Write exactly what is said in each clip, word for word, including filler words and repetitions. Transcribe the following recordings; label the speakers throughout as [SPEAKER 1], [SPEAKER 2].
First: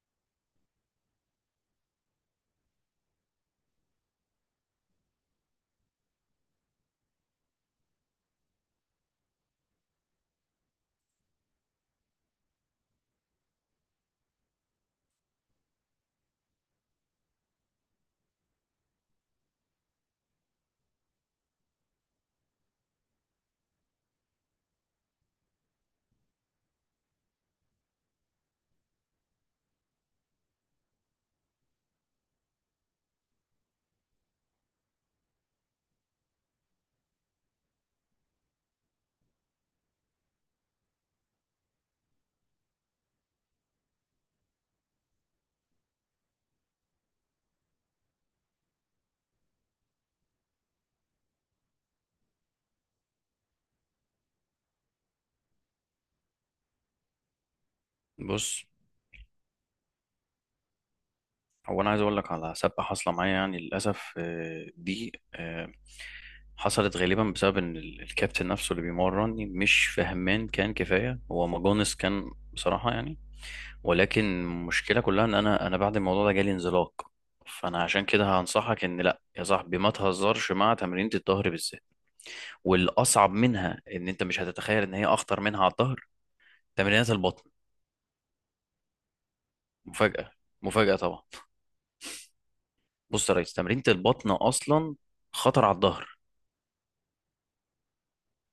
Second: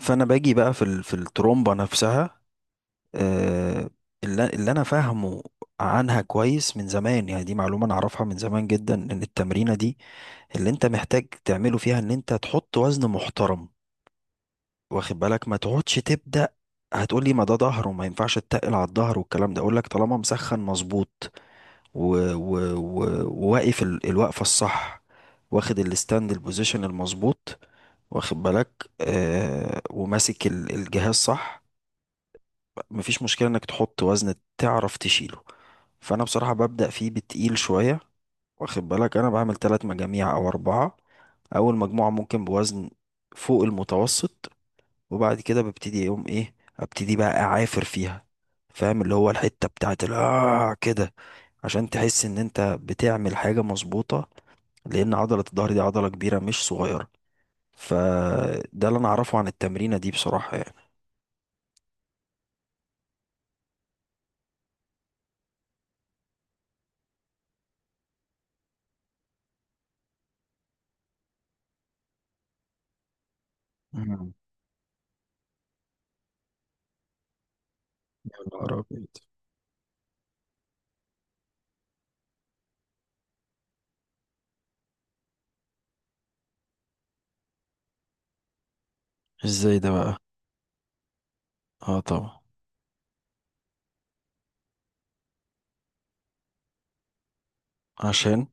[SPEAKER 1] فانا باجي بقى في ال- في الترومبه نفسها، آه، اللي اللي انا فاهمه عنها كويس من زمان. يعني دي معلومه انا اعرفها من زمان جدا، ان التمرينه دي اللي انت محتاج تعمله فيها ان انت تحط وزن محترم، واخد بالك، ما تقعدش تبدا. هتقولي ما ده ظهر وما ينفعش تتقل على الظهر والكلام ده. اقول لك طالما مسخن مظبوط و- و- و- وواقف ال- الوقفه الصح، واخد الستاند البوزيشن المظبوط، واخد بالك، آه وماسك ال- الجهاز صح، مفيش مشكلة انك تحط وزن تعرف تشيله. فانا بصراحة ببدأ فيه بتقيل شوية، واخد بالك. انا بعمل ثلاث مجاميع او اربعة. اول مجموعة ممكن بوزن فوق المتوسط، وبعد كده ببتدي يوم ايه، ابتدي بقى اعافر فيها، فاهم؟ اللي هو الحتة بتاعت ال- آه كده عشان تحس ان انت بتعمل حاجة مظبوطة، لان عضلة الظهر دي عضلة كبيرة مش صغيرة.
[SPEAKER 2] بص،
[SPEAKER 1] فده اللي انا اعرفه عن التمرينة دي بصراحة يعني.
[SPEAKER 2] هو انا عايز اقول لك على سابقه حاصله معايا، يعني للاسف. آه، دي آه، حصلت غالبا بسبب ان ال- الكابتن نفسه اللي بيمرني مش فهمان، كان كفايه هو ماجونس كان بصراحه يعني. ولكن
[SPEAKER 1] مم.
[SPEAKER 2] المشكله كلها ان انا انا بعد الموضوع ده جالي انزلاق. فانا عشان
[SPEAKER 1] يا
[SPEAKER 2] كده
[SPEAKER 1] نهار
[SPEAKER 2] هنصحك ان
[SPEAKER 1] أبيض.
[SPEAKER 2] لا يا صاحبي، ما تهزرش مع تمرينة الظهر بالذات. والاصعب منها ان انت مش هتتخيل ان هي اخطر منها على الظهر، تمرينات البطن.
[SPEAKER 1] إزاي ده بقى؟
[SPEAKER 2] مفاجاه؟ مفاجاه طبعا.
[SPEAKER 1] آه طبعا.
[SPEAKER 2] بص يا ريس، تمرينة البطن أصلا خطر على الظهر.
[SPEAKER 1] عشان.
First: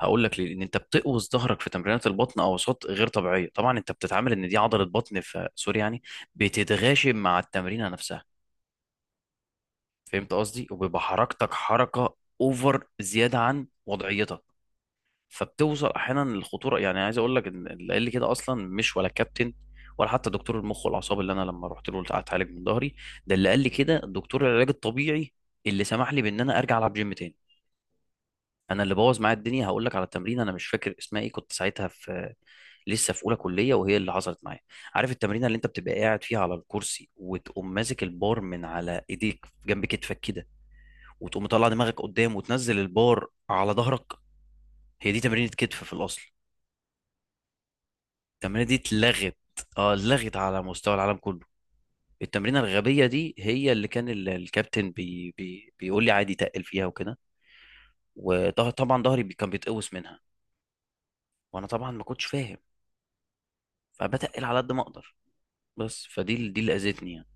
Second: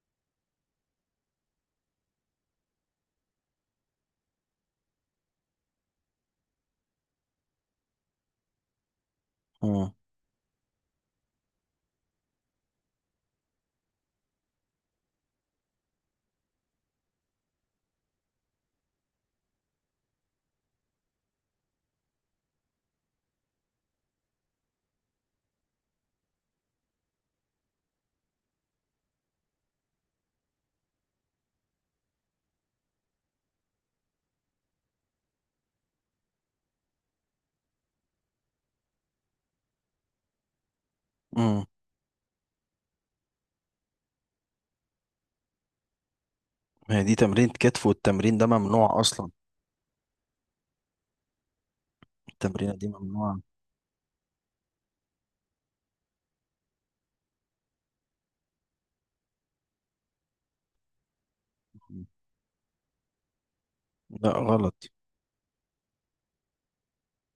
[SPEAKER 2] هقول لك ليه. لأن أنت بتقوس ظهرك في تمرينات البطن أوساط غير طبيعية. طبعا أنت بتتعامل إن دي عضلة بطن، في سوري يعني، بتتغاشم مع التمرينة نفسها.
[SPEAKER 1] مم.
[SPEAKER 2] فهمت قصدي؟ وبيبقى حركتك حركة أوفر، زيادة عن وضعيتك، فبتوصل أحيانا للخطورة. يعني عايز أقول لك إن اللي قال لي كده أصلا مش ولا كابتن، ولا حتى دكتور المخ والأعصاب اللي أنا لما رحت له أتعالج من ظهري. ده اللي قال لي كده دكتور العلاج الطبيعي، اللي سمح لي بإن أنا أرجع ألعب جيم تاني. انا اللي بوظ معايا الدنيا، هقول لك على تمرين انا مش فاكر اسمها ايه. كنت ساعتها في لسه في اولى كليه، وهي اللي حصلت معايا. عارف التمرين اللي انت بتبقى قاعد فيها على الكرسي، وتقوم ماسك البار من على ايديك جنب كتفك كده، وتقوم
[SPEAKER 1] مم.
[SPEAKER 2] مطلع دماغك قدام وتنزل البار على ظهرك؟ هي دي تمرينه كتف في الاصل.
[SPEAKER 1] ما هي دي تمرين كتف، والتمرين ده
[SPEAKER 2] التمرينه دي
[SPEAKER 1] ممنوع اصلا.
[SPEAKER 2] اتلغت. اه اتلغت على مستوى العالم كله. التمرينه
[SPEAKER 1] التمرينه دي
[SPEAKER 2] الغبيه دي
[SPEAKER 1] ممنوعه.
[SPEAKER 2] هي اللي كان ال- الكابتن بي بي بيقول لي عادي تقل فيها وكده. وطبعا ظهري بي- كان بيتقوس منها. وانا طبعا ما كنتش فاهم،
[SPEAKER 1] لا،
[SPEAKER 2] فبتقل على قد ما
[SPEAKER 1] غلط.
[SPEAKER 2] اقدر. بس فدي ال- دي اللي اذتني يعني.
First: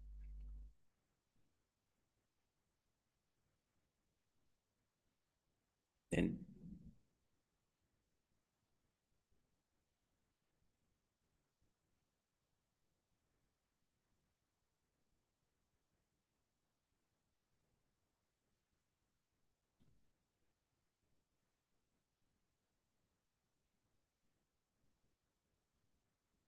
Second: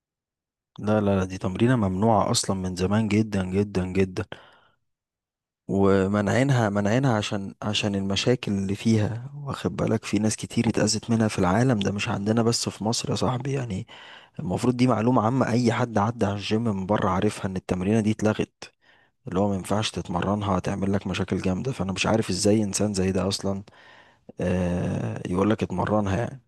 [SPEAKER 1] لا لا لا، دي تمرينه ممنوعه اصلا من زمان جدا جدا جدا،
[SPEAKER 2] يعني
[SPEAKER 1] ومنعينها منعينها عشان عشان المشاكل اللي فيها، واخد بالك؟ في ناس كتير اتأذت منها في العالم، ده مش عندنا بس في مصر يا صاحبي يعني. المفروض دي معلومة عامة، أي حد عدى على الجيم من بره عارفها إن التمرينة دي اتلغت، اللي هو ما ينفعش تتمرنها، هتعمل لك مشاكل جامدة. فأنا مش عارف إزاي إنسان زي ده أصلا آه يقول لك اتمرنها يعني.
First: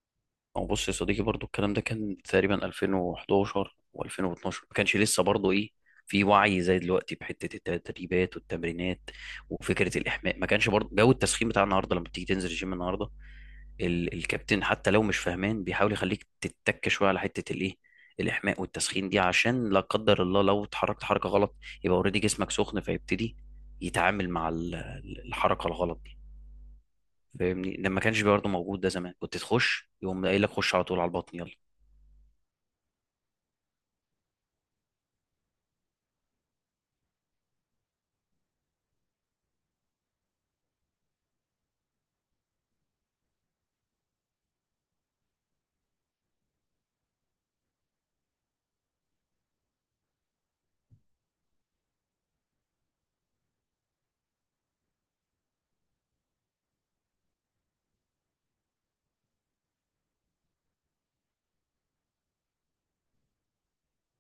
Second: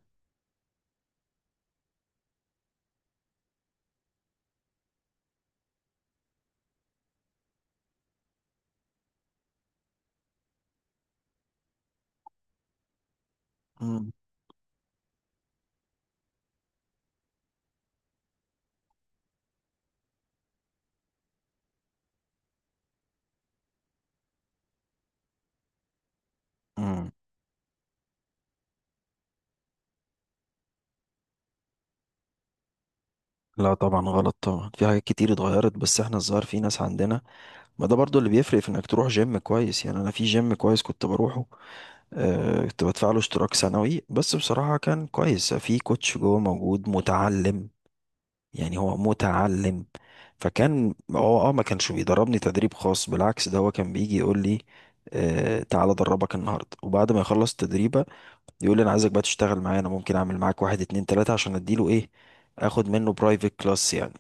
[SPEAKER 2] هو، بص يا صديقي، برضو الكلام ده كان تقريبا ألفين وإحداشر وألفين واتناشر. ما كانش لسه برضو ايه، في وعي زي دلوقتي بحته التدريبات والتمرينات. وفكره الاحماء ما كانش برضو جو التسخين بتاع النهارده لما بتيجي تنزل الجيم النهارده.
[SPEAKER 1] مم.
[SPEAKER 2] ال... الكابتن حتى لو مش فاهمان بيحاول يخليك تتك شويه على حته الايه، الاحماء والتسخين دي، عشان لا قدر الله لو اتحركت حركه غلط، يبقى اوريدي جسمك سخن فيبتدي يتعامل مع ال- الحركه الغلط دي.
[SPEAKER 1] مم.
[SPEAKER 2] فاهمني؟ لما كانش برضه موجود ده زمان كنت تخش يقوم قايل لك خش على طول على البطن، يلا.
[SPEAKER 1] لا طبعا غلط طبعا، في حاجات كتير اتغيرت، بس احنا الظاهر في ناس عندنا. ما ده برضو اللي بيفرق، في انك تروح جيم كويس يعني. انا في جيم كويس كنت بروحه، آه، كنت بدفع له اشتراك سنوي، بس بصراحة كان كويس، في كوتش جوه موجود متعلم، يعني هو متعلم. فكان هو اه ما كانش بيدربني تدريب خاص، بالعكس ده هو كان بيجي يقول لي آه تعالى ادربك النهارده، وبعد ما يخلص التدريب يقول لي انا عايزك بقى تشتغل معايا، انا ممكن اعمل معاك واحد اتنين تلاتة عشان اديله ايه، اخد منه برايفت كلاس يعني.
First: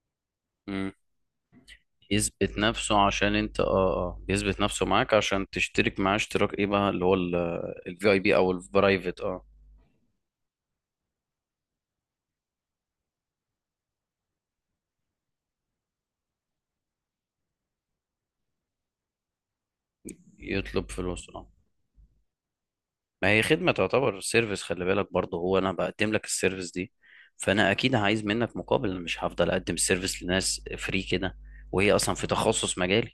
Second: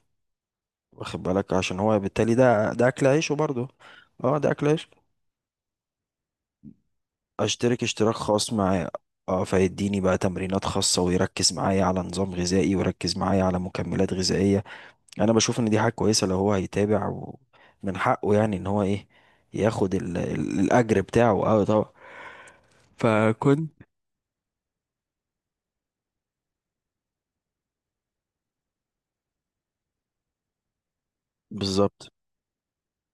[SPEAKER 2] مم.
[SPEAKER 1] واخد بالك؟ عشان هو بالتالي
[SPEAKER 2] يثبت
[SPEAKER 1] ده ده
[SPEAKER 2] نفسه
[SPEAKER 1] اكل عيشه
[SPEAKER 2] عشان انت، اه
[SPEAKER 1] برضه.
[SPEAKER 2] اه
[SPEAKER 1] اه، ده
[SPEAKER 2] بيثبت
[SPEAKER 1] اكل
[SPEAKER 2] نفسه
[SPEAKER 1] عيشه.
[SPEAKER 2] معاك عشان تشترك معاه اشتراك ايه بقى، اللي هو
[SPEAKER 1] اشترك
[SPEAKER 2] الفي
[SPEAKER 1] اشتراك
[SPEAKER 2] اي بي او
[SPEAKER 1] خاص معايا،
[SPEAKER 2] البرايفت،
[SPEAKER 1] اه،
[SPEAKER 2] اه.
[SPEAKER 1] فيديني بقى تمرينات خاصة، ويركز معايا على نظام غذائي، ويركز معايا على مكملات غذائية. انا بشوف ان دي حاجة كويسة لو هو هيتابع، ومن حقه يعني ان هو ايه، ياخد ال- ال-
[SPEAKER 2] يطلب
[SPEAKER 1] الاجر
[SPEAKER 2] فلوس،
[SPEAKER 1] بتاعه،
[SPEAKER 2] اه.
[SPEAKER 1] اه طبعا.
[SPEAKER 2] ما هي
[SPEAKER 1] فكنت
[SPEAKER 2] خدمة، تعتبر سيرفيس، خلي بالك برضه، هو انا بقدم لك السيرفيس دي، فانا اكيد عايز منك مقابل. انا مش هفضل اقدم السيرفيس لناس فري كده، وهي
[SPEAKER 1] بالظبط.
[SPEAKER 2] اصلا في تخصص مجالي.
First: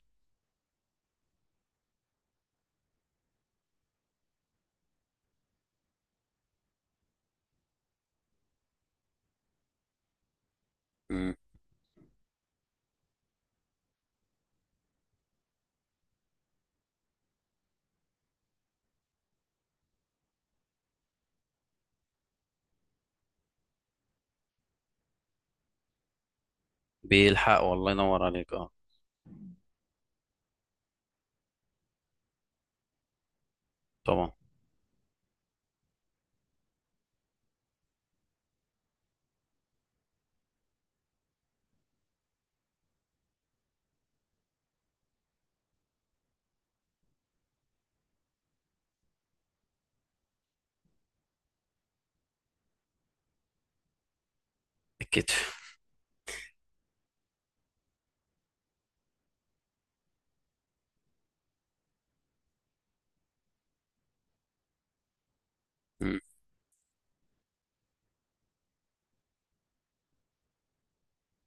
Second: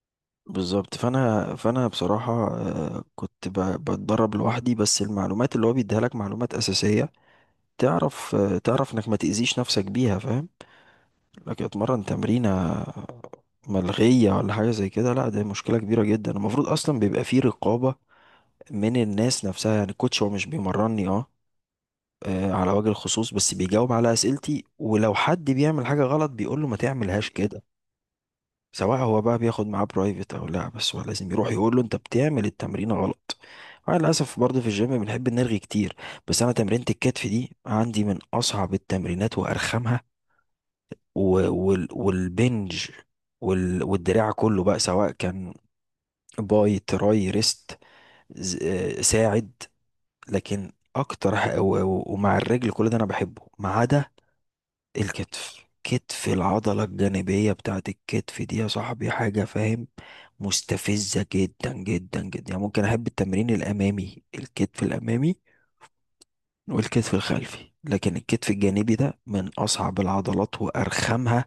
[SPEAKER 1] بالظبط. فانا فانا بصراحه، آه، كنت ب- بتدرب لوحدي، بس المعلومات اللي هو بيديها لك معلومات اساسيه، تعرف، آه، تعرف انك ما تاذيش نفسك بيها، فاهم؟
[SPEAKER 2] مم.
[SPEAKER 1] لكن اتمرن تمرينه ملغيه ولا حاجه زي كده، لا ده مشكله كبيره جدا. المفروض اصلا بيبقى فيه رقابه من الناس نفسها يعني. الكوتش هو مش بيمرني اه، آه، على وجه الخصوص، بس بيجاوب على اسئلتي، ولو حد بيعمل حاجه غلط بيقول له ما تعملهاش
[SPEAKER 2] بيلحق،
[SPEAKER 1] كده،
[SPEAKER 2] والله ينور عليك، اه
[SPEAKER 1] سواء هو بقى بياخد معاه برايفت او لا. بس هو لازم يروح يقول له انت بتعمل التمرين غلط. انا
[SPEAKER 2] طبعا.
[SPEAKER 1] للاسف برضه في الجيم بنحب نرغي كتير. بس انا تمرينة الكتف دي عندي من اصعب التمرينات وارخمها، و- وال- والبنج وال- والدراع كله بقى، سواء كان باي تراي ريست، ز- آه، ساعد. لكن اكتر ح- و- و- ومع الرجل كل ده انا بحبه، ما عدا الكتف.
[SPEAKER 2] الكتف.
[SPEAKER 1] كتف العضلة الجانبية بتاعت الكتف دي يا صاحبي حاجة، فاهم؟ مستفزة جدا جدا جدا، يعني ممكن أحب التمرين الأمامي، الكتف الأمامي والكتف الخلفي، لكن الكتف الجانبي ده من أصعب العضلات وأرخمها،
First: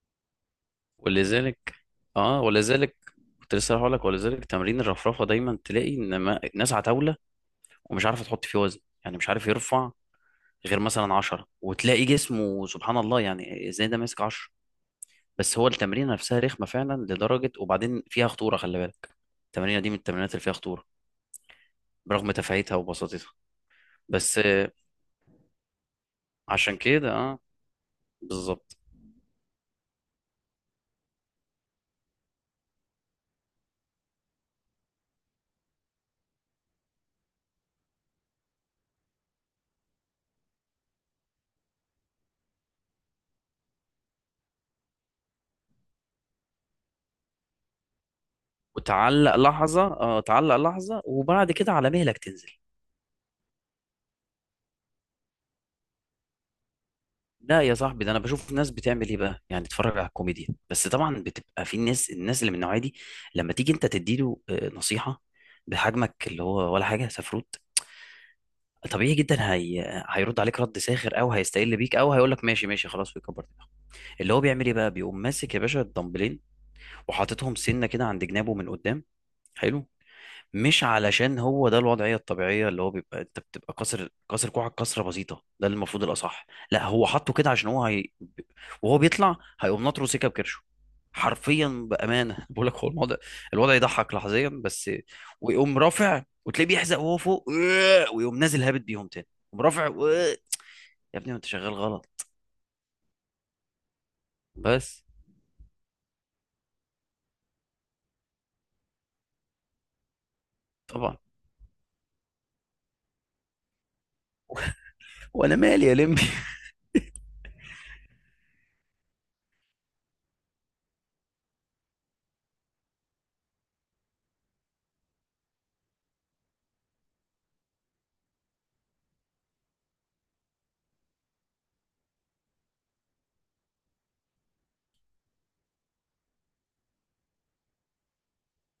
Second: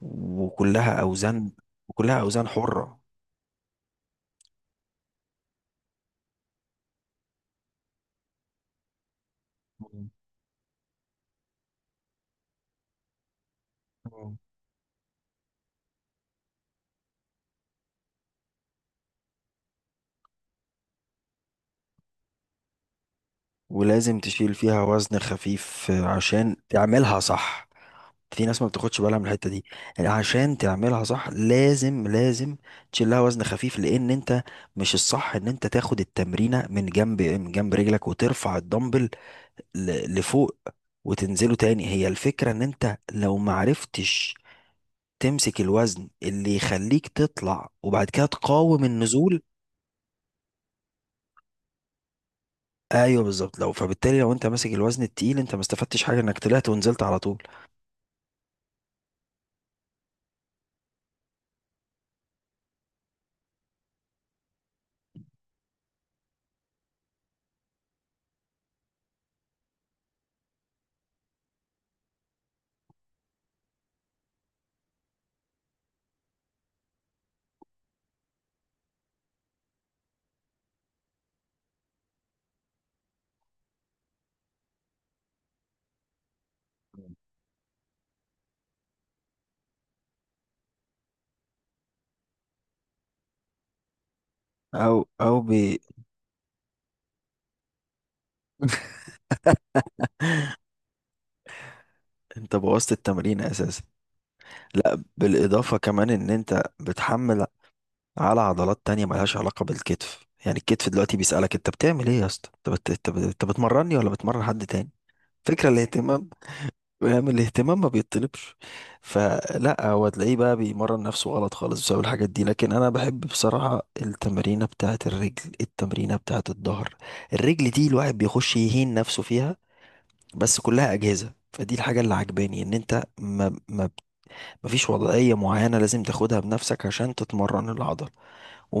[SPEAKER 1] وكلها أوزان،
[SPEAKER 2] ولذلك
[SPEAKER 1] وكلها
[SPEAKER 2] اه
[SPEAKER 1] أوزان
[SPEAKER 2] ولذلك
[SPEAKER 1] حرة.
[SPEAKER 2] كنت لسه هقول لك، ولذلك تمرين الرفرفه دايما تلاقي ان ما... ناس على طاوله، ومش عارفه تحط فيه وزن، يعني مش عارف يرفع
[SPEAKER 1] مم.
[SPEAKER 2] غير مثلا عشرة، وتلاقي جسمه سبحان الله، يعني ازاي ده ماسك
[SPEAKER 1] مم.
[SPEAKER 2] عشرة. بس هو التمرين نفسها رخمه فعلا لدرجه، وبعدين فيها خطوره، خلي بالك. التمرينه دي من التمرينات اللي فيها خطوره، برغم تفاهتها وبساطتها.
[SPEAKER 1] ولازم
[SPEAKER 2] بس
[SPEAKER 1] تشيل
[SPEAKER 2] آه،
[SPEAKER 1] فيها وزن خفيف عشان
[SPEAKER 2] عشان كده
[SPEAKER 1] تعملها
[SPEAKER 2] اه
[SPEAKER 1] صح. في ناس ما
[SPEAKER 2] بالظبط.
[SPEAKER 1] بتاخدش بالها من الحته دي، يعني عشان تعملها صح لازم لازم تشيل لها وزن خفيف، لان انت مش الصح ان انت تاخد التمرينه من جنب، من جنب رجلك، وترفع الدمبل ل- لفوق وتنزله تاني. هي الفكرة ان انت لو معرفتش تمسك الوزن اللي يخليك تطلع، وبعد كده تقاوم
[SPEAKER 2] وتعلق
[SPEAKER 1] النزول.
[SPEAKER 2] لحظه اه تعلق لحظه وبعد كده على مهلك تنزل.
[SPEAKER 1] ايوه بالظبط. لو فبالتالي لو انت ماسك الوزن التقيل، انت ما استفدتش حاجة، انك طلعت ونزلت على طول.
[SPEAKER 2] لا يا صاحبي، ده انا بشوف ناس بتعمل ايه بقى، يعني تتفرج على الكوميديا. بس طبعا بتبقى في الناس الناس اللي من النوعيه دي لما تيجي انت تديله آه، نصيحه بحجمك اللي هو ولا حاجه سفروت، طبيعي جدا هي... هيرد عليك رد ساخر، او هيستقل بيك، او هيقول لك ماشي ماشي، خلاص، ويكبر دماغه. اللي هو بيعمل ايه بقى، بيقوم ماسك يا باشا الدمبلين وحاططهم سنه كده عند جنابه من قدام. حلو. مش علشان هو ده الوضعية الطبيعية، اللي هو بيبقى انت بتبقى كسر كسر كوعك كسرة بسيطة، ده اللي المفروض الأصح. لا، هو حطه كده عشان هو هي... وهو بيطلع هيقوم ناطره سكة بكرشه حرفيا، بأمانة. بقول لك هو الموضوع الوضع يضحك لحظيا بس.
[SPEAKER 1] او او بي
[SPEAKER 2] ويقوم رافع وتلاقيه بيحزق وهو فوق. ويقوم نازل هابط بيهم تاني، يقوم رافع. يا ابني ما انت شغال غلط.
[SPEAKER 1] انت بوظت التمرين اساسا.
[SPEAKER 2] بس.
[SPEAKER 1] لا بالإضافة كمان إن أنت بتحمل على عضلات تانية ملهاش علاقة بالكتف، يعني الكتف
[SPEAKER 2] طبعا.
[SPEAKER 1] دلوقتي بيسألك أنت بتعمل إيه يا اسطى؟ أنت بت... أنت بت... أنت بتمرني ولا بتمرن حد تاني؟
[SPEAKER 2] وانا
[SPEAKER 1] فكرة
[SPEAKER 2] مالي يا لمبي؟
[SPEAKER 1] الاهتمام، يعني الاهتمام ما بيطلبش. فلا هو تلاقيه بقى بيمرن نفسه غلط خالص بسبب الحاجات دي. لكن أنا بحب بصراحة التمرينة بتاعة الرجل، التمرينة بتاعة الظهر. الرجل دي الواحد بيخش يهين نفسه فيها، بس كلها أجهزة. فدي الحاجة اللي عجباني، إن أنت ما ما مفيش وضعية معينة لازم تاخدها بنفسك عشان تتمرن العضلة،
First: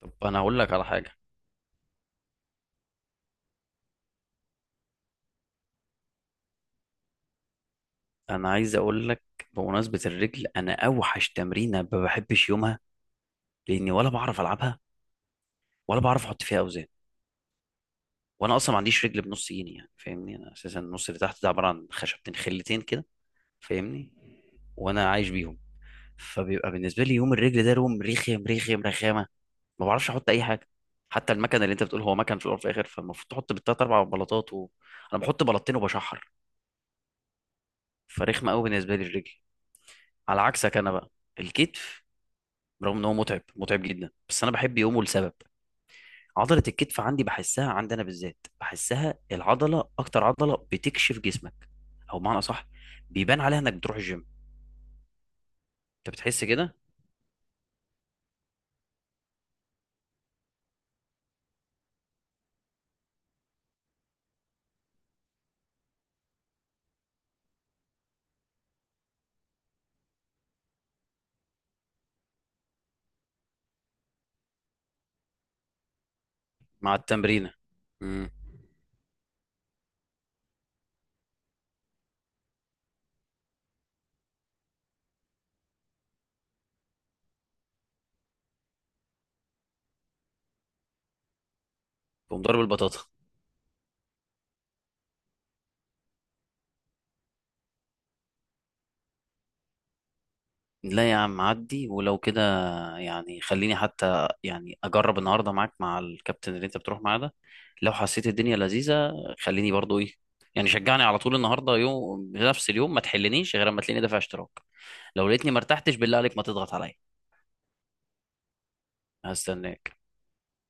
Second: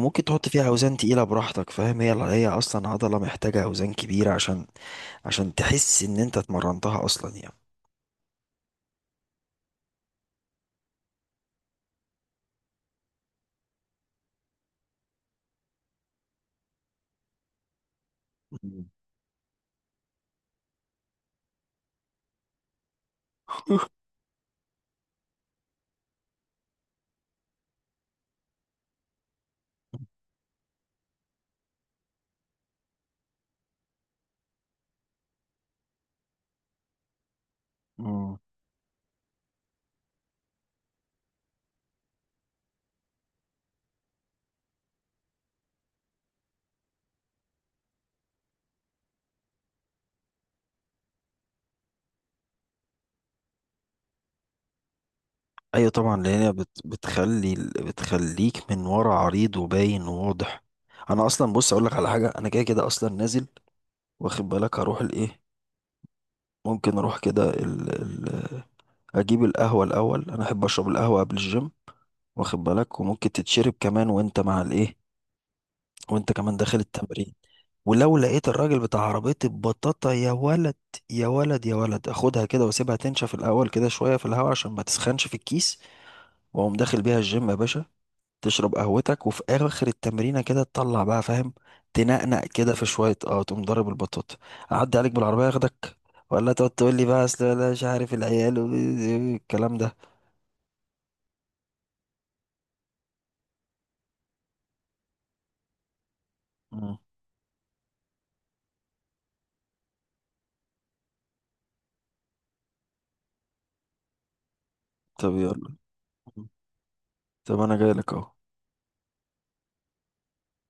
[SPEAKER 2] طب انا
[SPEAKER 1] تحط
[SPEAKER 2] هقول
[SPEAKER 1] فيها
[SPEAKER 2] لك على
[SPEAKER 1] أوزان
[SPEAKER 2] حاجة.
[SPEAKER 1] تقيلة براحتك، فاهم؟ هي هي أصلا عضلة محتاجة أوزان كبيرة عشان عشان تحس إن أنت اتمرنتها أصلا يعني.
[SPEAKER 2] انا عايز اقول لك، بمناسبة الرجل، انا اوحش تمرينة ما بحبش يومها، لاني ولا بعرف العبها، ولا بعرف احط فيها اوزان. وانا اصلا ما
[SPEAKER 1] مم.
[SPEAKER 2] عنديش رجل بنص جيني يعني، فاهمني، انا اساسا النص اللي تحت ده عباره عن خشبتين خلتين كده، فاهمني، وانا عايش بيهم. فبيبقى بالنسبه لي يوم الرجل ده يوم رخم، رخم رخامه. ما بعرفش احط اي حاجه، حتى المكنه اللي انت بتقول هو مكن في الاول وفي الاخر، فالمفروض تحط بالتلات اربع بلاطات، و... انا بحط بلاطتين وبشحر.
[SPEAKER 1] مم.
[SPEAKER 2] فرخمه قوي بالنسبه لي الرجل. على عكسك انا بقى، الكتف، رغم ان هو متعب متعب جدا، بس انا بحب يومه لسبب. عضلة الكتف عندي بحسها، عندنا بالذات بحسها، العضلة أكتر عضلة بتكشف جسمك، أو بمعنى أصح بيبان عليها إنك بتروح الجيم.
[SPEAKER 1] أيوة
[SPEAKER 2] أنت
[SPEAKER 1] طبعا، لأن
[SPEAKER 2] بتحس
[SPEAKER 1] هي بت
[SPEAKER 2] كده؟
[SPEAKER 1] بتخلي ال- بتخليك من ورا عريض وباين وواضح. أنا أصلا، بص أقولك على حاجة، أنا كده كده أصلا نازل، واخد بالك؟ هروح الإيه، ممكن أروح كده ال ال أجيب القهوة الأول، أنا أحب أشرب القهوة قبل الجيم، واخد بالك؟ وممكن تتشرب كمان وأنت مع الإيه، وانت كمان داخل
[SPEAKER 2] مع
[SPEAKER 1] التمرين.
[SPEAKER 2] التمرينة.
[SPEAKER 1] ولو
[SPEAKER 2] امم.
[SPEAKER 1] لقيت الراجل بتاع عربية البطاطا، يا ولد يا ولد يا ولد، اخدها كده واسيبها تنشف الاول كده شوية في الهواء عشان ما تسخنش في الكيس، واقوم داخل بيها الجيم يا باشا. تشرب قهوتك، وفي اخر التمرينة كده تطلع بقى، فاهم؟
[SPEAKER 2] تقوم
[SPEAKER 1] تنقنق
[SPEAKER 2] ضارب
[SPEAKER 1] كده في
[SPEAKER 2] البطاطا.
[SPEAKER 1] شوية، اه تقوم ضارب البطاطا. اعدي عليك بالعربية اخدك، ولا تقعد تقول لي بقى اصل لا مش عارف العيال والكلام ده.
[SPEAKER 2] لا يا عم عدي، ولو كده يعني. خليني حتى يعني أجرب النهاردة معاك مع الكابتن اللي أنت
[SPEAKER 1] مم.
[SPEAKER 2] بتروح معاه ده، لو حسيت الدنيا لذيذة خليني برضو إيه، يعني شجعني على طول. النهاردة يوم، بنفس اليوم، ما تحلنيش غير أما تلاقيني دافع اشتراك. لو
[SPEAKER 1] طب
[SPEAKER 2] لقيتني ما
[SPEAKER 1] يلا.
[SPEAKER 2] ارتحتش، بالله عليك ما
[SPEAKER 1] مم.
[SPEAKER 2] تضغط عليا.
[SPEAKER 1] طب انا جاي لك اهو.
[SPEAKER 2] هستناك.